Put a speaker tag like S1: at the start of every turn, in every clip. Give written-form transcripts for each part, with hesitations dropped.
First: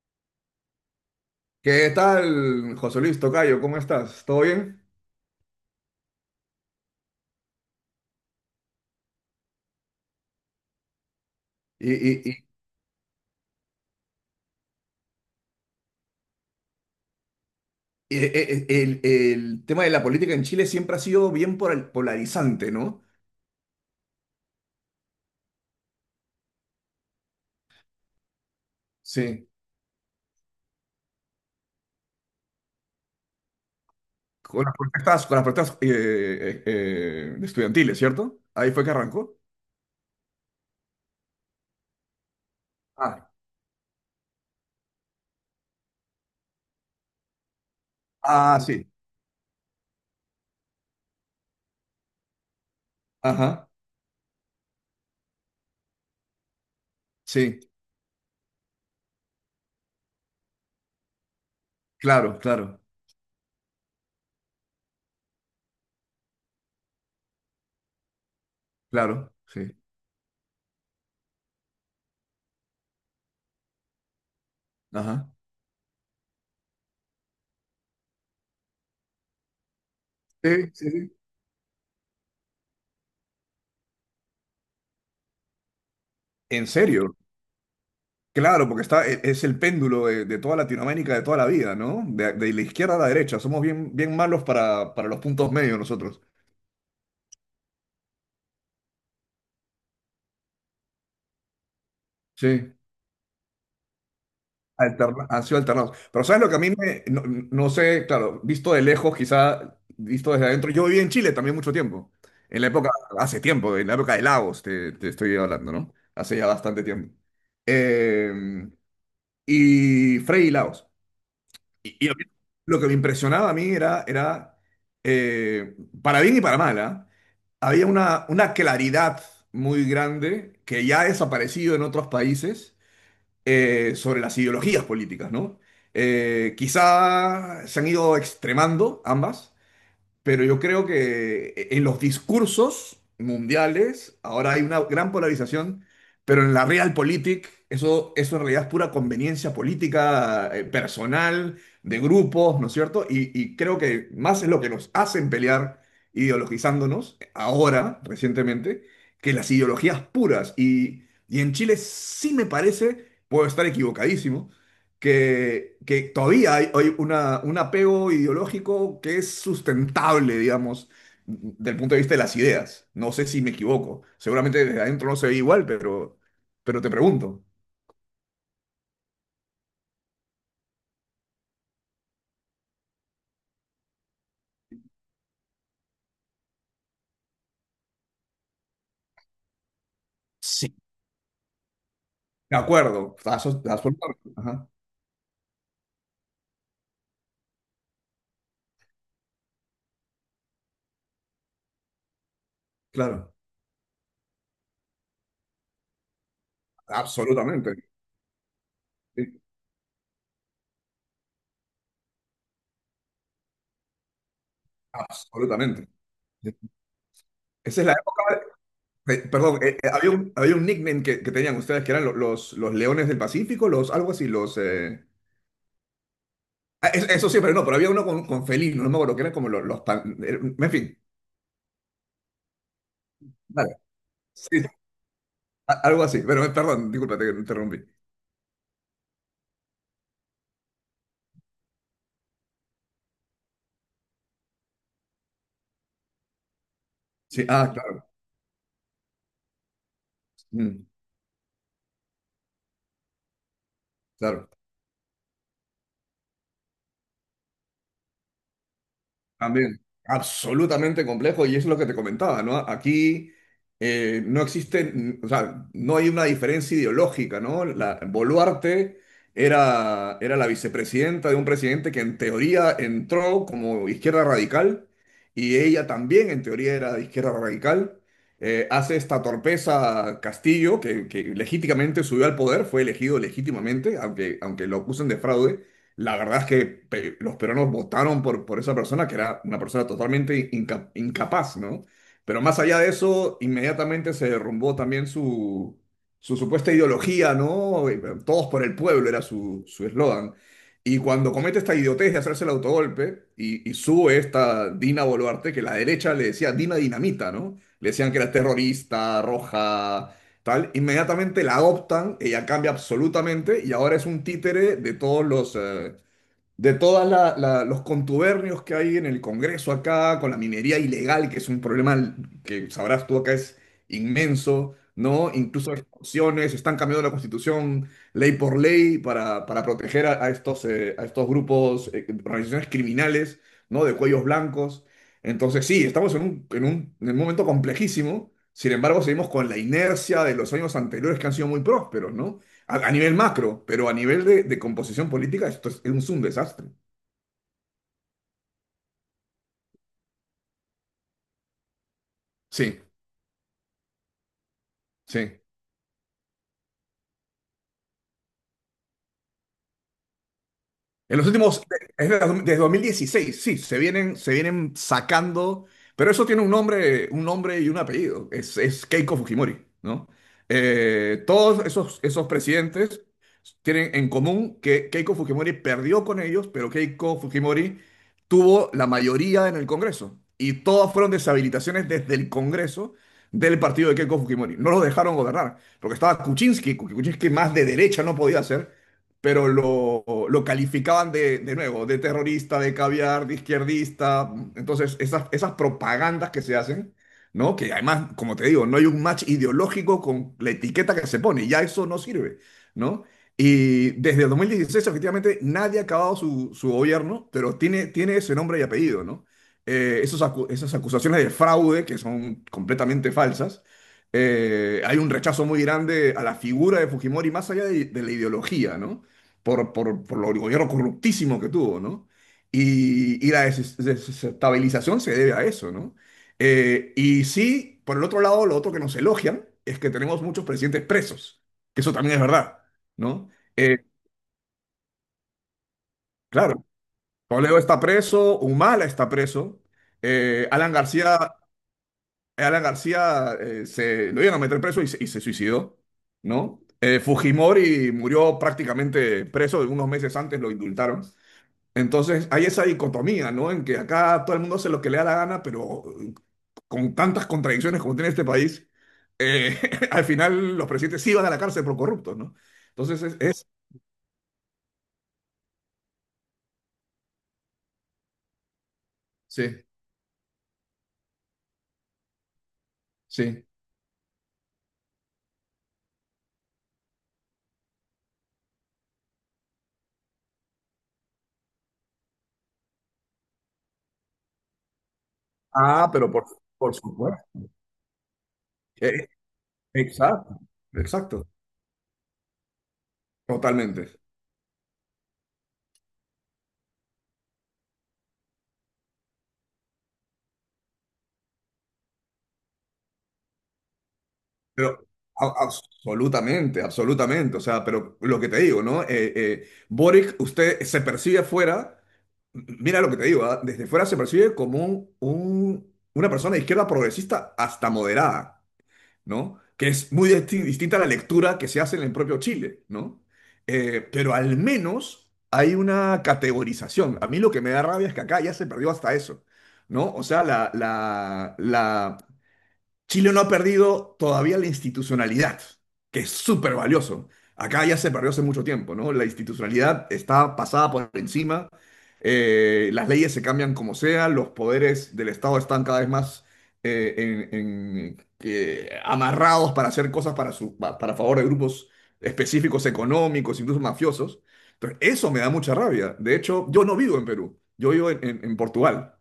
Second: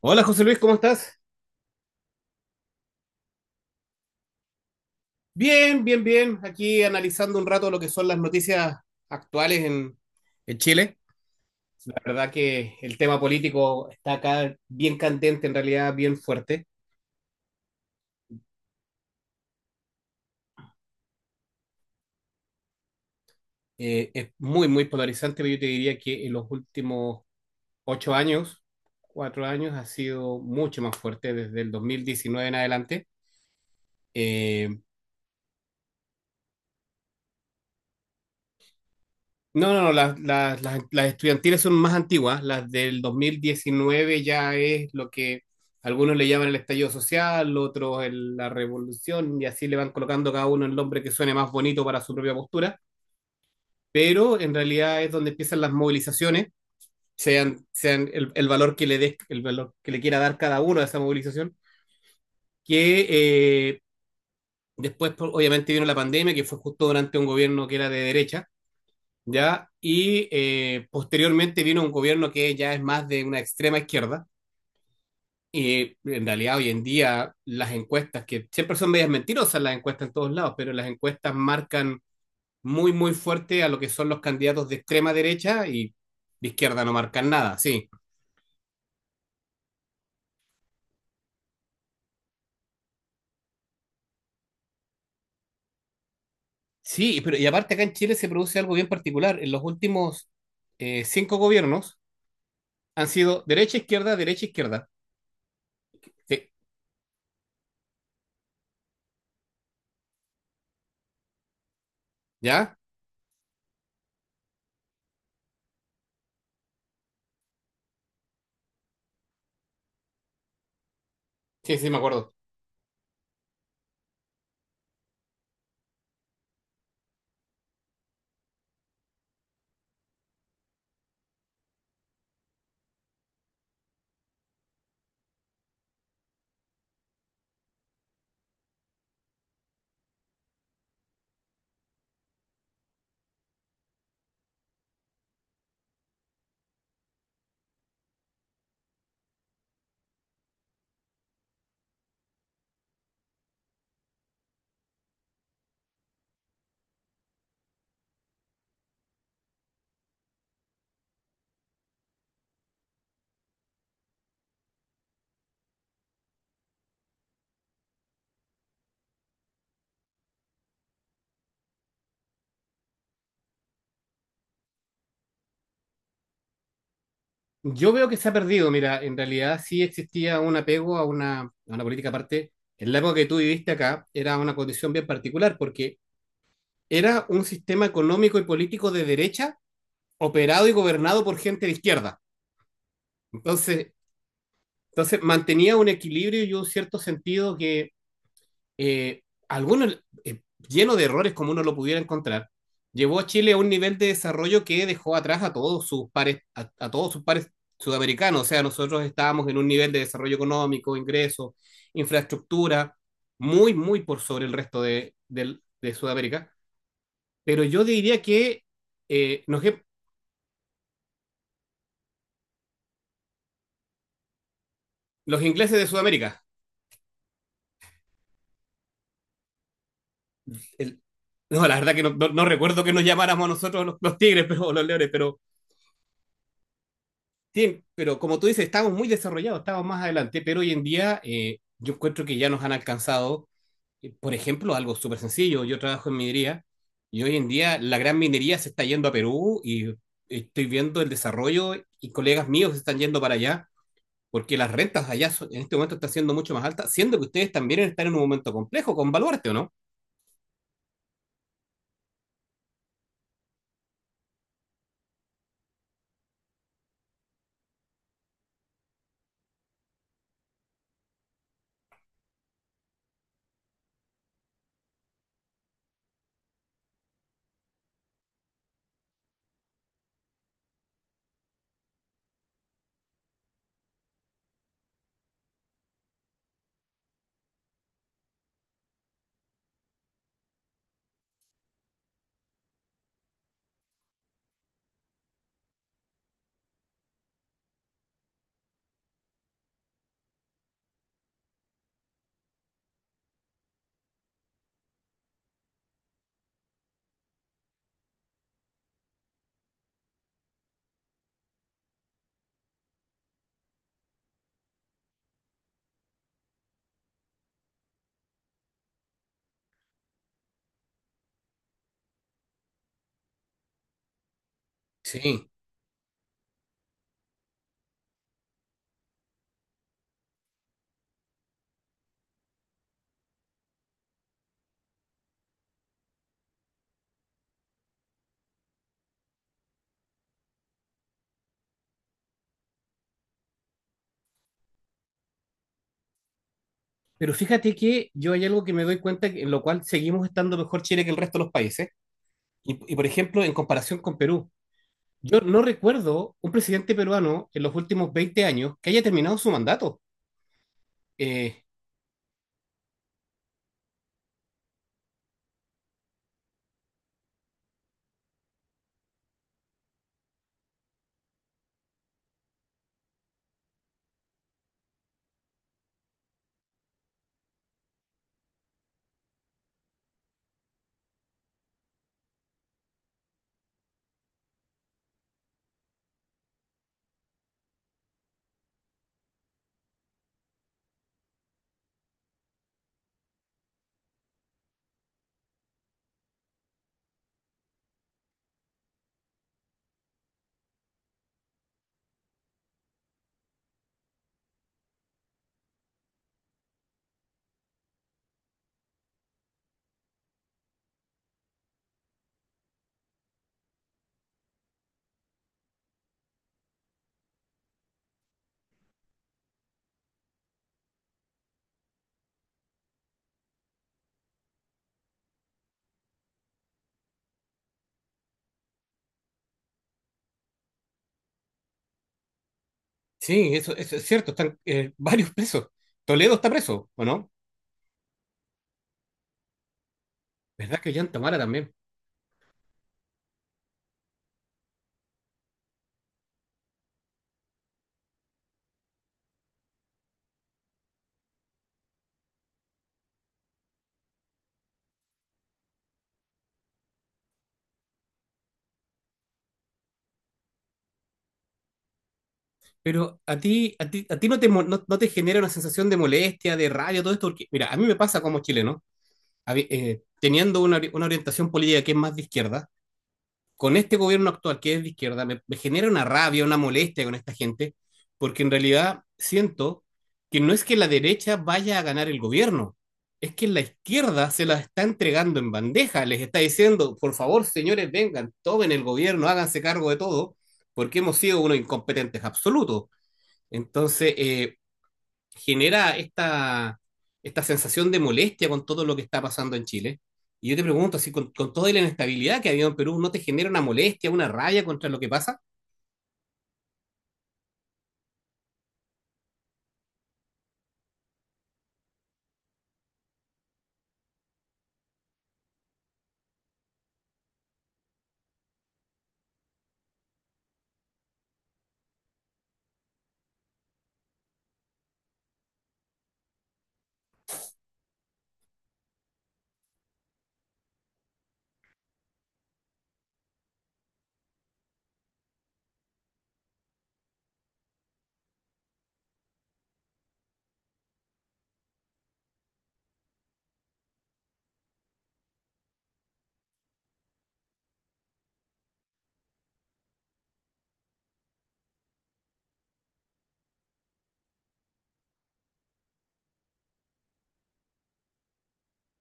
S1: Hola José Luis, ¿cómo estás?
S2: ¿Qué tal, José Luis Tocayo? ¿Cómo estás? ¿Todo bien?
S1: Bien, bien, bien. Aquí analizando un rato lo que son las noticias actuales en Chile.
S2: Y,
S1: La
S2: y-
S1: verdad
S2: y-
S1: que el tema político está acá bien candente, en realidad bien fuerte.
S2: el tema de la política en Chile siempre ha sido bien polarizante, ¿no?
S1: Es muy, muy polarizante, pero yo te diría que en los últimos 8 años, cuatro
S2: Sí.
S1: años, ha sido mucho más fuerte desde el 2019 en adelante. Eh,
S2: Con las protestas estudiantiles, ¿cierto? Ahí fue que arrancó.
S1: No, no, no, las estudiantiles son más antiguas. Las del dos
S2: Ah,
S1: mil diecinueve ya es lo que algunos le llaman el estallido social, otros la
S2: ah, sí.
S1: revolución, y así le van colocando cada uno el nombre que suene más bonito para su propia postura,
S2: Ajá.
S1: pero en realidad es donde empiezan las movilizaciones,
S2: Sí.
S1: sean el valor que le des, el valor que le quiera dar cada uno a esa movilización,
S2: Claro, claro,
S1: que después pues, obviamente vino la pandemia, que fue justo durante un gobierno que era de derecha,
S2: claro.
S1: ¿ya?
S2: Sí.
S1: Y posteriormente vino un gobierno que ya es más de una extrema izquierda.
S2: Ajá.
S1: Y en realidad hoy en día las encuestas, que siempre son medias mentirosas las encuestas en todos lados,
S2: Sí,
S1: pero las
S2: sí, sí.
S1: encuestas marcan muy, muy fuerte a lo que son los candidatos de extrema derecha y de
S2: ¿En
S1: izquierda no
S2: serio?
S1: marcan nada, sí.
S2: Claro, porque es el péndulo de toda Latinoamérica de toda la vida, ¿no? De la izquierda a la derecha. Somos bien, bien malos para los puntos medios nosotros.
S1: Sí, pero y aparte acá en Chile se produce algo bien particular. En los últimos cinco gobiernos
S2: Sí.
S1: han sido derecha, izquierda, derecha, izquierda.
S2: Han sido alternados. Pero ¿sabes
S1: Sí,
S2: lo que a mí me... No, no sé, claro, visto de lejos, quizá visto desde adentro. Yo viví en Chile también mucho tiempo. En la
S1: ¿ya?
S2: época, hace tiempo, en la época de Lagos, te estoy hablando, ¿no? Hace ya bastante tiempo. Eh, y Frei y Lagos.
S1: Sí, sí, me
S2: Y a mí
S1: acuerdo.
S2: lo que me impresionaba a mí era, era eh, para bien y para mal, ¿ah? Había una claridad muy grande que ya ha desaparecido en otros países sobre las ideologías políticas, ¿no? Quizá se han ido extremando ambas, pero yo creo que en los discursos mundiales ahora hay una gran polarización, pero en la realpolitik eso, eso en realidad es pura conveniencia política, personal, de grupos, ¿no es cierto? Y creo que más es lo que nos hacen pelear ideologizándonos ahora, recientemente, que las ideologías puras. Y en Chile sí me parece, puedo estar equivocadísimo, que todavía hay, hay una, un apego ideológico que es sustentable, digamos, del punto de vista de las ideas. No sé si me equivoco. Seguramente desde adentro no se ve igual, pero te pregunto.
S1: Yo veo que se ha perdido, mira, en realidad sí existía un apego a una política aparte. En la época que tú viviste acá era una condición bien particular porque era un sistema económico y político de derecha operado y
S2: Sí.
S1: gobernado por gente de izquierda.
S2: De acuerdo,
S1: Entonces,
S2: absolutamente. Ajá,
S1: entonces, mantenía un equilibrio y un cierto sentido que eh, algunos eh, lleno de errores como uno lo pudiera encontrar, llevó a
S2: claro,
S1: Chile a un nivel de desarrollo que dejó atrás a todos sus pares, a todos sus pares
S2: absolutamente.
S1: sudamericanos. O sea, nosotros
S2: Sí,
S1: estábamos en un nivel de desarrollo económico, ingresos, infraestructura, muy, muy por sobre el resto de, de,
S2: absolutamente.
S1: de Sudamérica. Pero
S2: Esa
S1: yo
S2: es la
S1: diría
S2: época,
S1: que eh,
S2: perdón,
S1: nos,
S2: había un nickname que tenían ustedes que eran los leones del Pacífico, los, algo así, los...
S1: los ingleses de Sudamérica.
S2: Eso sí, pero no, pero había uno con felino, no me acuerdo, que eran como los, los pan... En fin,
S1: el, no, la verdad que no, no, no, recuerdo que nos llamáramos a
S2: vale.
S1: nosotros los tigres
S2: Sí,
S1: pero, o los leones, pero
S2: algo así, pero perdón, disculpa, te interrumpí.
S1: Pero como tú dices, estamos muy desarrollados, estamos más adelante, pero hoy en día yo encuentro que ya nos han alcanzado. Por ejemplo, algo súper sencillo, yo trabajo en minería y hoy
S2: Sí,
S1: en
S2: ah,
S1: día la
S2: claro.
S1: gran minería se está yendo a Perú y estoy
S2: Mm,
S1: viendo el desarrollo y colegas míos se están yendo para allá
S2: claro.
S1: porque las rentas allá en este momento están siendo mucho más altas, siendo que ustedes también están en un momento complejo con Baluarte, ¿o no?
S2: También, absolutamente complejo y es lo que te comentaba, ¿no? Aquí no existe, mm, o sea, no hay una diferencia ideológica, ¿no? La, Boluarte era, era la vicepresidenta de un presidente que en teoría entró como izquierda radical y ella también en teoría era de izquierda radical. Hace esta torpeza Castillo, que legítimamente subió al poder, fue elegido legítimamente, aunque, aunque lo acusen de fraude, la verdad es que los peruanos votaron por esa persona, que era una persona totalmente incapaz, ¿no? Pero más allá de eso, inmediatamente se derrumbó también su supuesta ideología, ¿no? Todos por el pueblo era su su eslogan. Y cuando comete esta idiotez de hacerse el autogolpe y sube esta Dina Boluarte, que la derecha le decía Dina Dinamita, ¿no? Le decían que era terrorista, roja, tal, inmediatamente la adoptan, ella cambia absolutamente y ahora es un títere de todos de todos los contubernios que hay en el Congreso acá, con la minería ilegal, que es un problema que sabrás tú acá es inmenso, ¿no?
S1: Sí.
S2: Incluso expulsiones, están cambiando la constitución ley por ley para proteger a estos grupos, organizaciones criminales, ¿no? De cuellos blancos. Entonces, sí, estamos en un, en un, en un momento complejísimo. Sin embargo, seguimos con la inercia de los años anteriores que han sido muy prósperos, ¿no? A nivel macro, pero a nivel de composición política, esto es un desastre.
S1: Pero fíjate que yo hay algo que me doy cuenta en lo cual seguimos estando mejor Chile que el resto de los países.
S2: Sí,
S1: Por ejemplo, en comparación con Perú,
S2: sí.
S1: yo no recuerdo un presidente peruano en los últimos 20 años que haya terminado su mandato.
S2: En los últimos,
S1: Eh,
S2: desde 2016, sí, se vienen sacando, pero eso tiene un nombre y un apellido, es Keiko Fujimori, ¿no? Todos esos, esos presidentes tienen en común que Keiko Fujimori perdió con ellos, pero Keiko Fujimori tuvo la mayoría en el Congreso y todas fueron deshabilitaciones desde el Congreso del partido de Keiko Fujimori. No los dejaron gobernar, porque estaba Kuczynski, que Kuczynski más de derecha no podía hacer, pero lo calificaban de nuevo, de terrorista, de caviar, de izquierdista. Entonces, esas, esas propagandas que se hacen, ¿no? Que además, como te digo, no hay un match ideológico con la etiqueta que se pone, ya eso no sirve, ¿no? Y desde el 2016, efectivamente, nadie ha acabado su, su gobierno, pero tiene, tiene ese nombre y apellido, ¿no? Esas acusaciones de fraude, que son completamente falsas, hay un rechazo muy grande a la figura de Fujimori, más allá de la ideología, ¿no? Por, por lo gobierno corruptísimo que tuvo, ¿no? Y, desestabilización se debe a eso, ¿no? Y sí, por el otro lado, lo otro que nos elogian es que tenemos muchos presidentes presos, que eso también es verdad, ¿no?
S1: sí, eso,
S2: Eh,
S1: eso es cierto, están varios presos. Toledo está
S2: claro,
S1: preso, ¿o no?
S2: Toledo está preso, Humala está preso, Alan
S1: ¿Verdad que
S2: García,
S1: Tamara también?
S2: Alan García se, lo iban a meter preso y se suicidó, ¿no? Fujimori murió prácticamente preso, unos meses antes lo indultaron. Entonces hay esa dicotomía, ¿no? En que acá todo el mundo hace lo que le da la gana, pero con tantas contradicciones como tiene este país, eh, al final los presidentes sí van a la cárcel por corruptos, ¿no? Entonces
S1: Pero a
S2: es-
S1: ti, a ti, a ti no te genera una sensación de molestia, de rabia, todo esto, porque mira, a mí me pasa como chileno,
S2: Sí,
S1: teniendo una orientación política que es más de izquierda,
S2: sí.
S1: con este gobierno actual, que es de izquierda, me genera una rabia, una molestia con esta gente, porque en realidad siento que no es que la derecha vaya a ganar el gobierno, es que la izquierda se la está entregando en
S2: Ah,
S1: bandeja,
S2: pero
S1: les está
S2: por
S1: diciendo, por
S2: supuesto.
S1: favor, señores, vengan, tomen el
S2: Eh,
S1: gobierno, háganse cargo de todo,
S2: exacto,
S1: porque hemos
S2: exacto,
S1: sido unos incompetentes absolutos.
S2: totalmente.
S1: Entonces, genera esta sensación de molestia con todo lo que está pasando en Chile. Y yo te pregunto, así con toda la inestabilidad que ha habido en Perú, ¿no te genera una molestia, una rabia
S2: Pero
S1: contra lo que pasa?
S2: absolutamente, absolutamente. O sea, pero lo que te digo, ¿no? Boric, usted se percibe afuera, mira lo que te digo, ¿ah? Desde fuera se percibe como un, una persona de izquierda progresista hasta moderada, ¿no? Que es muy distinta a la lectura que se hace en el propio Chile, ¿no? Pero al menos hay una categorización. A mí lo que me da rabia es que acá ya se perdió hasta eso, ¿no? O sea, la Chile no ha perdido todavía la institucionalidad, que es súper valioso. Acá ya se perdió hace mucho tiempo, ¿no? La institucionalidad está pasada por encima, las leyes se cambian como sea, los poderes del Estado están cada vez más eh, amarrados para hacer cosas para, para favor de grupos específicos económicos, incluso mafiosos. Entonces, eso me da mucha rabia. De hecho, yo no vivo en Perú, yo vivo en Portugal.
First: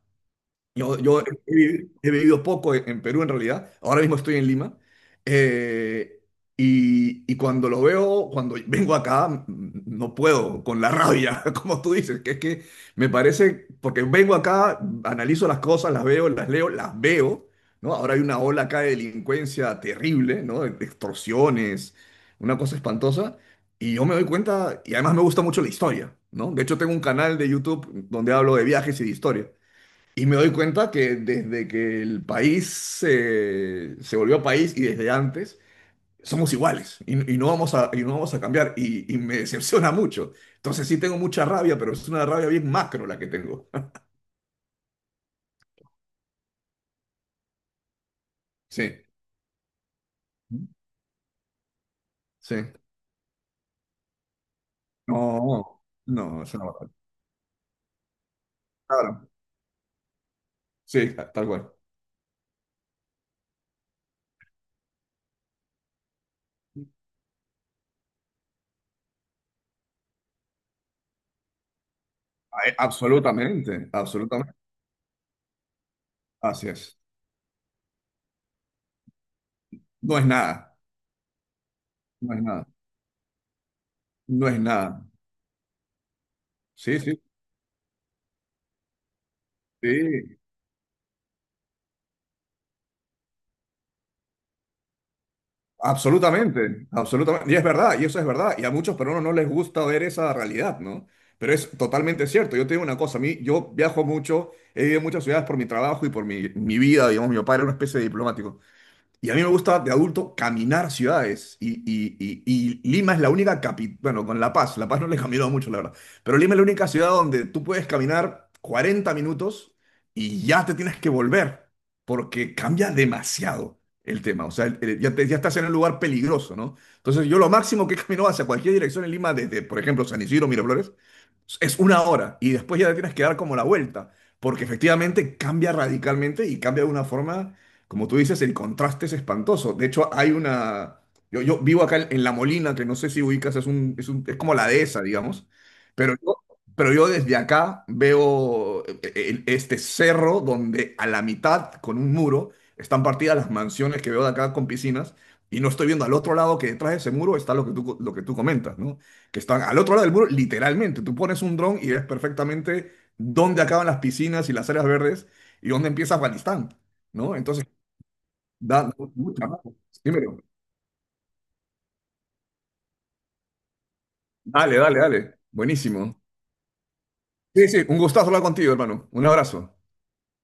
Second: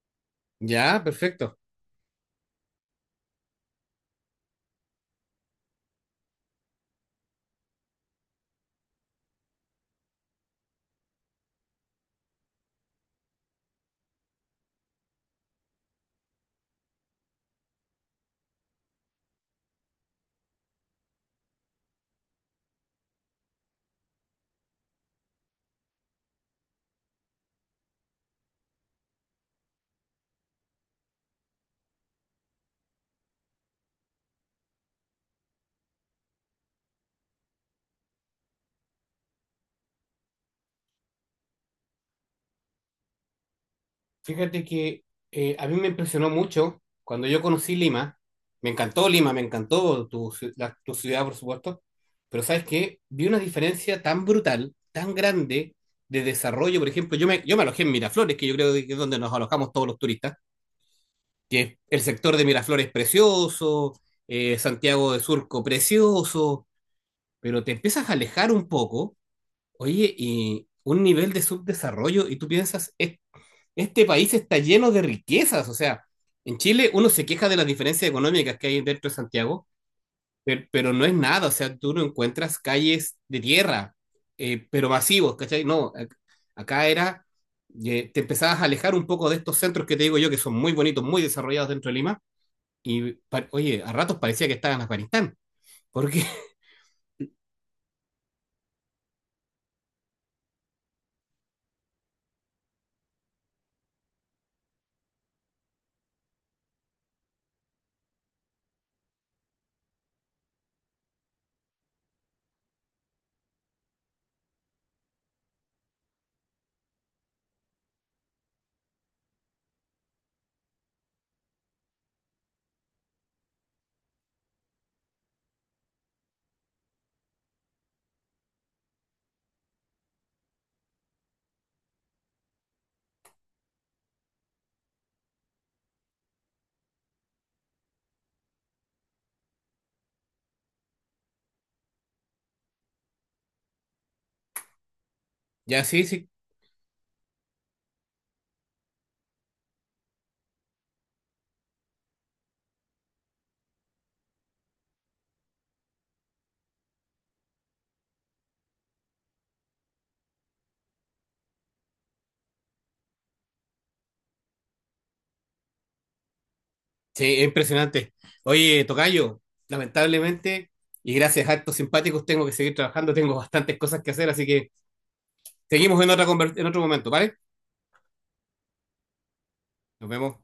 S2: Yo,
S1: Ya,
S2: yo he,
S1: perfecto.
S2: He vivido poco en Perú en realidad, ahora mismo estoy en Lima, eh, y cuando lo veo, cuando vengo acá, mm, no puedo, con la rabia, como tú dices, que es que me parece, porque vengo acá, analizo las cosas, las veo, las leo, las veo, ¿no? Ahora hay una ola acá de delincuencia terrible, ¿no? De extorsiones, una cosa espantosa, y yo me doy cuenta, y además me gusta mucho la historia, ¿no? De hecho tengo un canal de YouTube donde hablo de viajes y de historia. Y me doy cuenta que desde que el país se, se volvió país y desde antes, somos iguales y no vamos a, y no vamos a cambiar y me decepciona mucho. Entonces sí tengo mucha rabia, pero es una rabia bien macro la que tengo.
S1: Fíjate que a mí me impresionó mucho cuando yo conocí Lima. Me
S2: Sí,
S1: encantó Lima, me encantó tu ciudad, por supuesto. Pero
S2: sí.
S1: ¿sabes qué? Vi una diferencia tan brutal, tan grande
S2: No,
S1: de
S2: no, es una
S1: desarrollo. Por ejemplo, yo me alojé en Miraflores, que yo creo que es donde
S2: Claro,
S1: nos alojamos todos los turistas
S2: sí, tal cual.
S1: que el sector de Miraflores precioso, Santiago de Surco precioso, pero te empiezas a alejar un poco, oye, y un nivel de subdesarrollo, y tú
S2: Ay,
S1: piensas,
S2: absolutamente,
S1: este país
S2: absolutamente.
S1: está lleno de riquezas, o sea, en
S2: Así
S1: Chile
S2: es.
S1: uno se queja de las diferencias económicas que hay dentro de Santiago,
S2: No es nada,
S1: pero, no es nada, o sea, tú no
S2: no es
S1: encuentras
S2: nada,
S1: calles de tierra,
S2: no es
S1: pero
S2: nada.
S1: masivos, ¿cachai? No, acá
S2: Sí, sí,
S1: era, te empezabas a alejar un poco de estos centros que te digo yo, que
S2: sí.
S1: son muy bonitos, muy desarrollados dentro de Lima y oye, a ratos parecía que estaba en Afganistán. Porque
S2: Absolutamente, absolutamente. Y es verdad, y eso es verdad. Y a muchos peruanos no les gusta ver esa realidad, ¿no? Pero es totalmente cierto. Yo te digo una cosa, a mí, yo viajo mucho, he vivido en muchas ciudades por mi trabajo y por mi, mi vida, digamos, mi papá era una especie de diplomático. Y a mí me gusta de adulto caminar ciudades. Y Lima es la única capital, bueno, con La Paz, La Paz no le he caminado mucho, la verdad. Pero Lima es la única ciudad donde tú puedes caminar 40 minutos y ya te tienes que volver, porque cambia demasiado el tema. O sea, ya, ya estás en un lugar peligroso, ¿no? Entonces yo lo máximo que he caminado hacia cualquier dirección en Lima, desde, por ejemplo, San Isidro, Miraflores, es una hora y después ya te tienes que dar como la vuelta, porque efectivamente cambia radicalmente y cambia de una forma como tú dices, el contraste es espantoso. De hecho, hay una... Yo vivo acá en La Molina, que no sé si ubicas, es un, es como la dehesa, digamos.
S1: ya sí,
S2: Pero
S1: sí,
S2: yo, pero yo desde acá veo este cerro donde a la mitad, con un muro, están partidas las mansiones que veo de acá con piscinas. Y no estoy viendo al otro lado que detrás de ese muro está lo que tú, lo que tú comentas, ¿no? Que están al otro lado del muro, literalmente. Tú pones un dron y ves perfectamente dónde acaban las piscinas y las áreas verdes y dónde empieza Afganistán, ¿no?
S1: sí, es
S2: Entonces,
S1: impresionante. Oye,
S2: da mucho
S1: Tocayo,
S2: trabajo. Primero.
S1: lamentablemente, y gracias a actos simpáticos, tengo que seguir trabajando, tengo bastantes cosas que hacer, así que
S2: Dale, dale, dale.
S1: seguimos en
S2: Buenísimo.
S1: otra en otro momento, ¿vale?
S2: Sí, sí, un gustazo hablar contigo, hermano. Un abrazo.
S1: Nos vemos.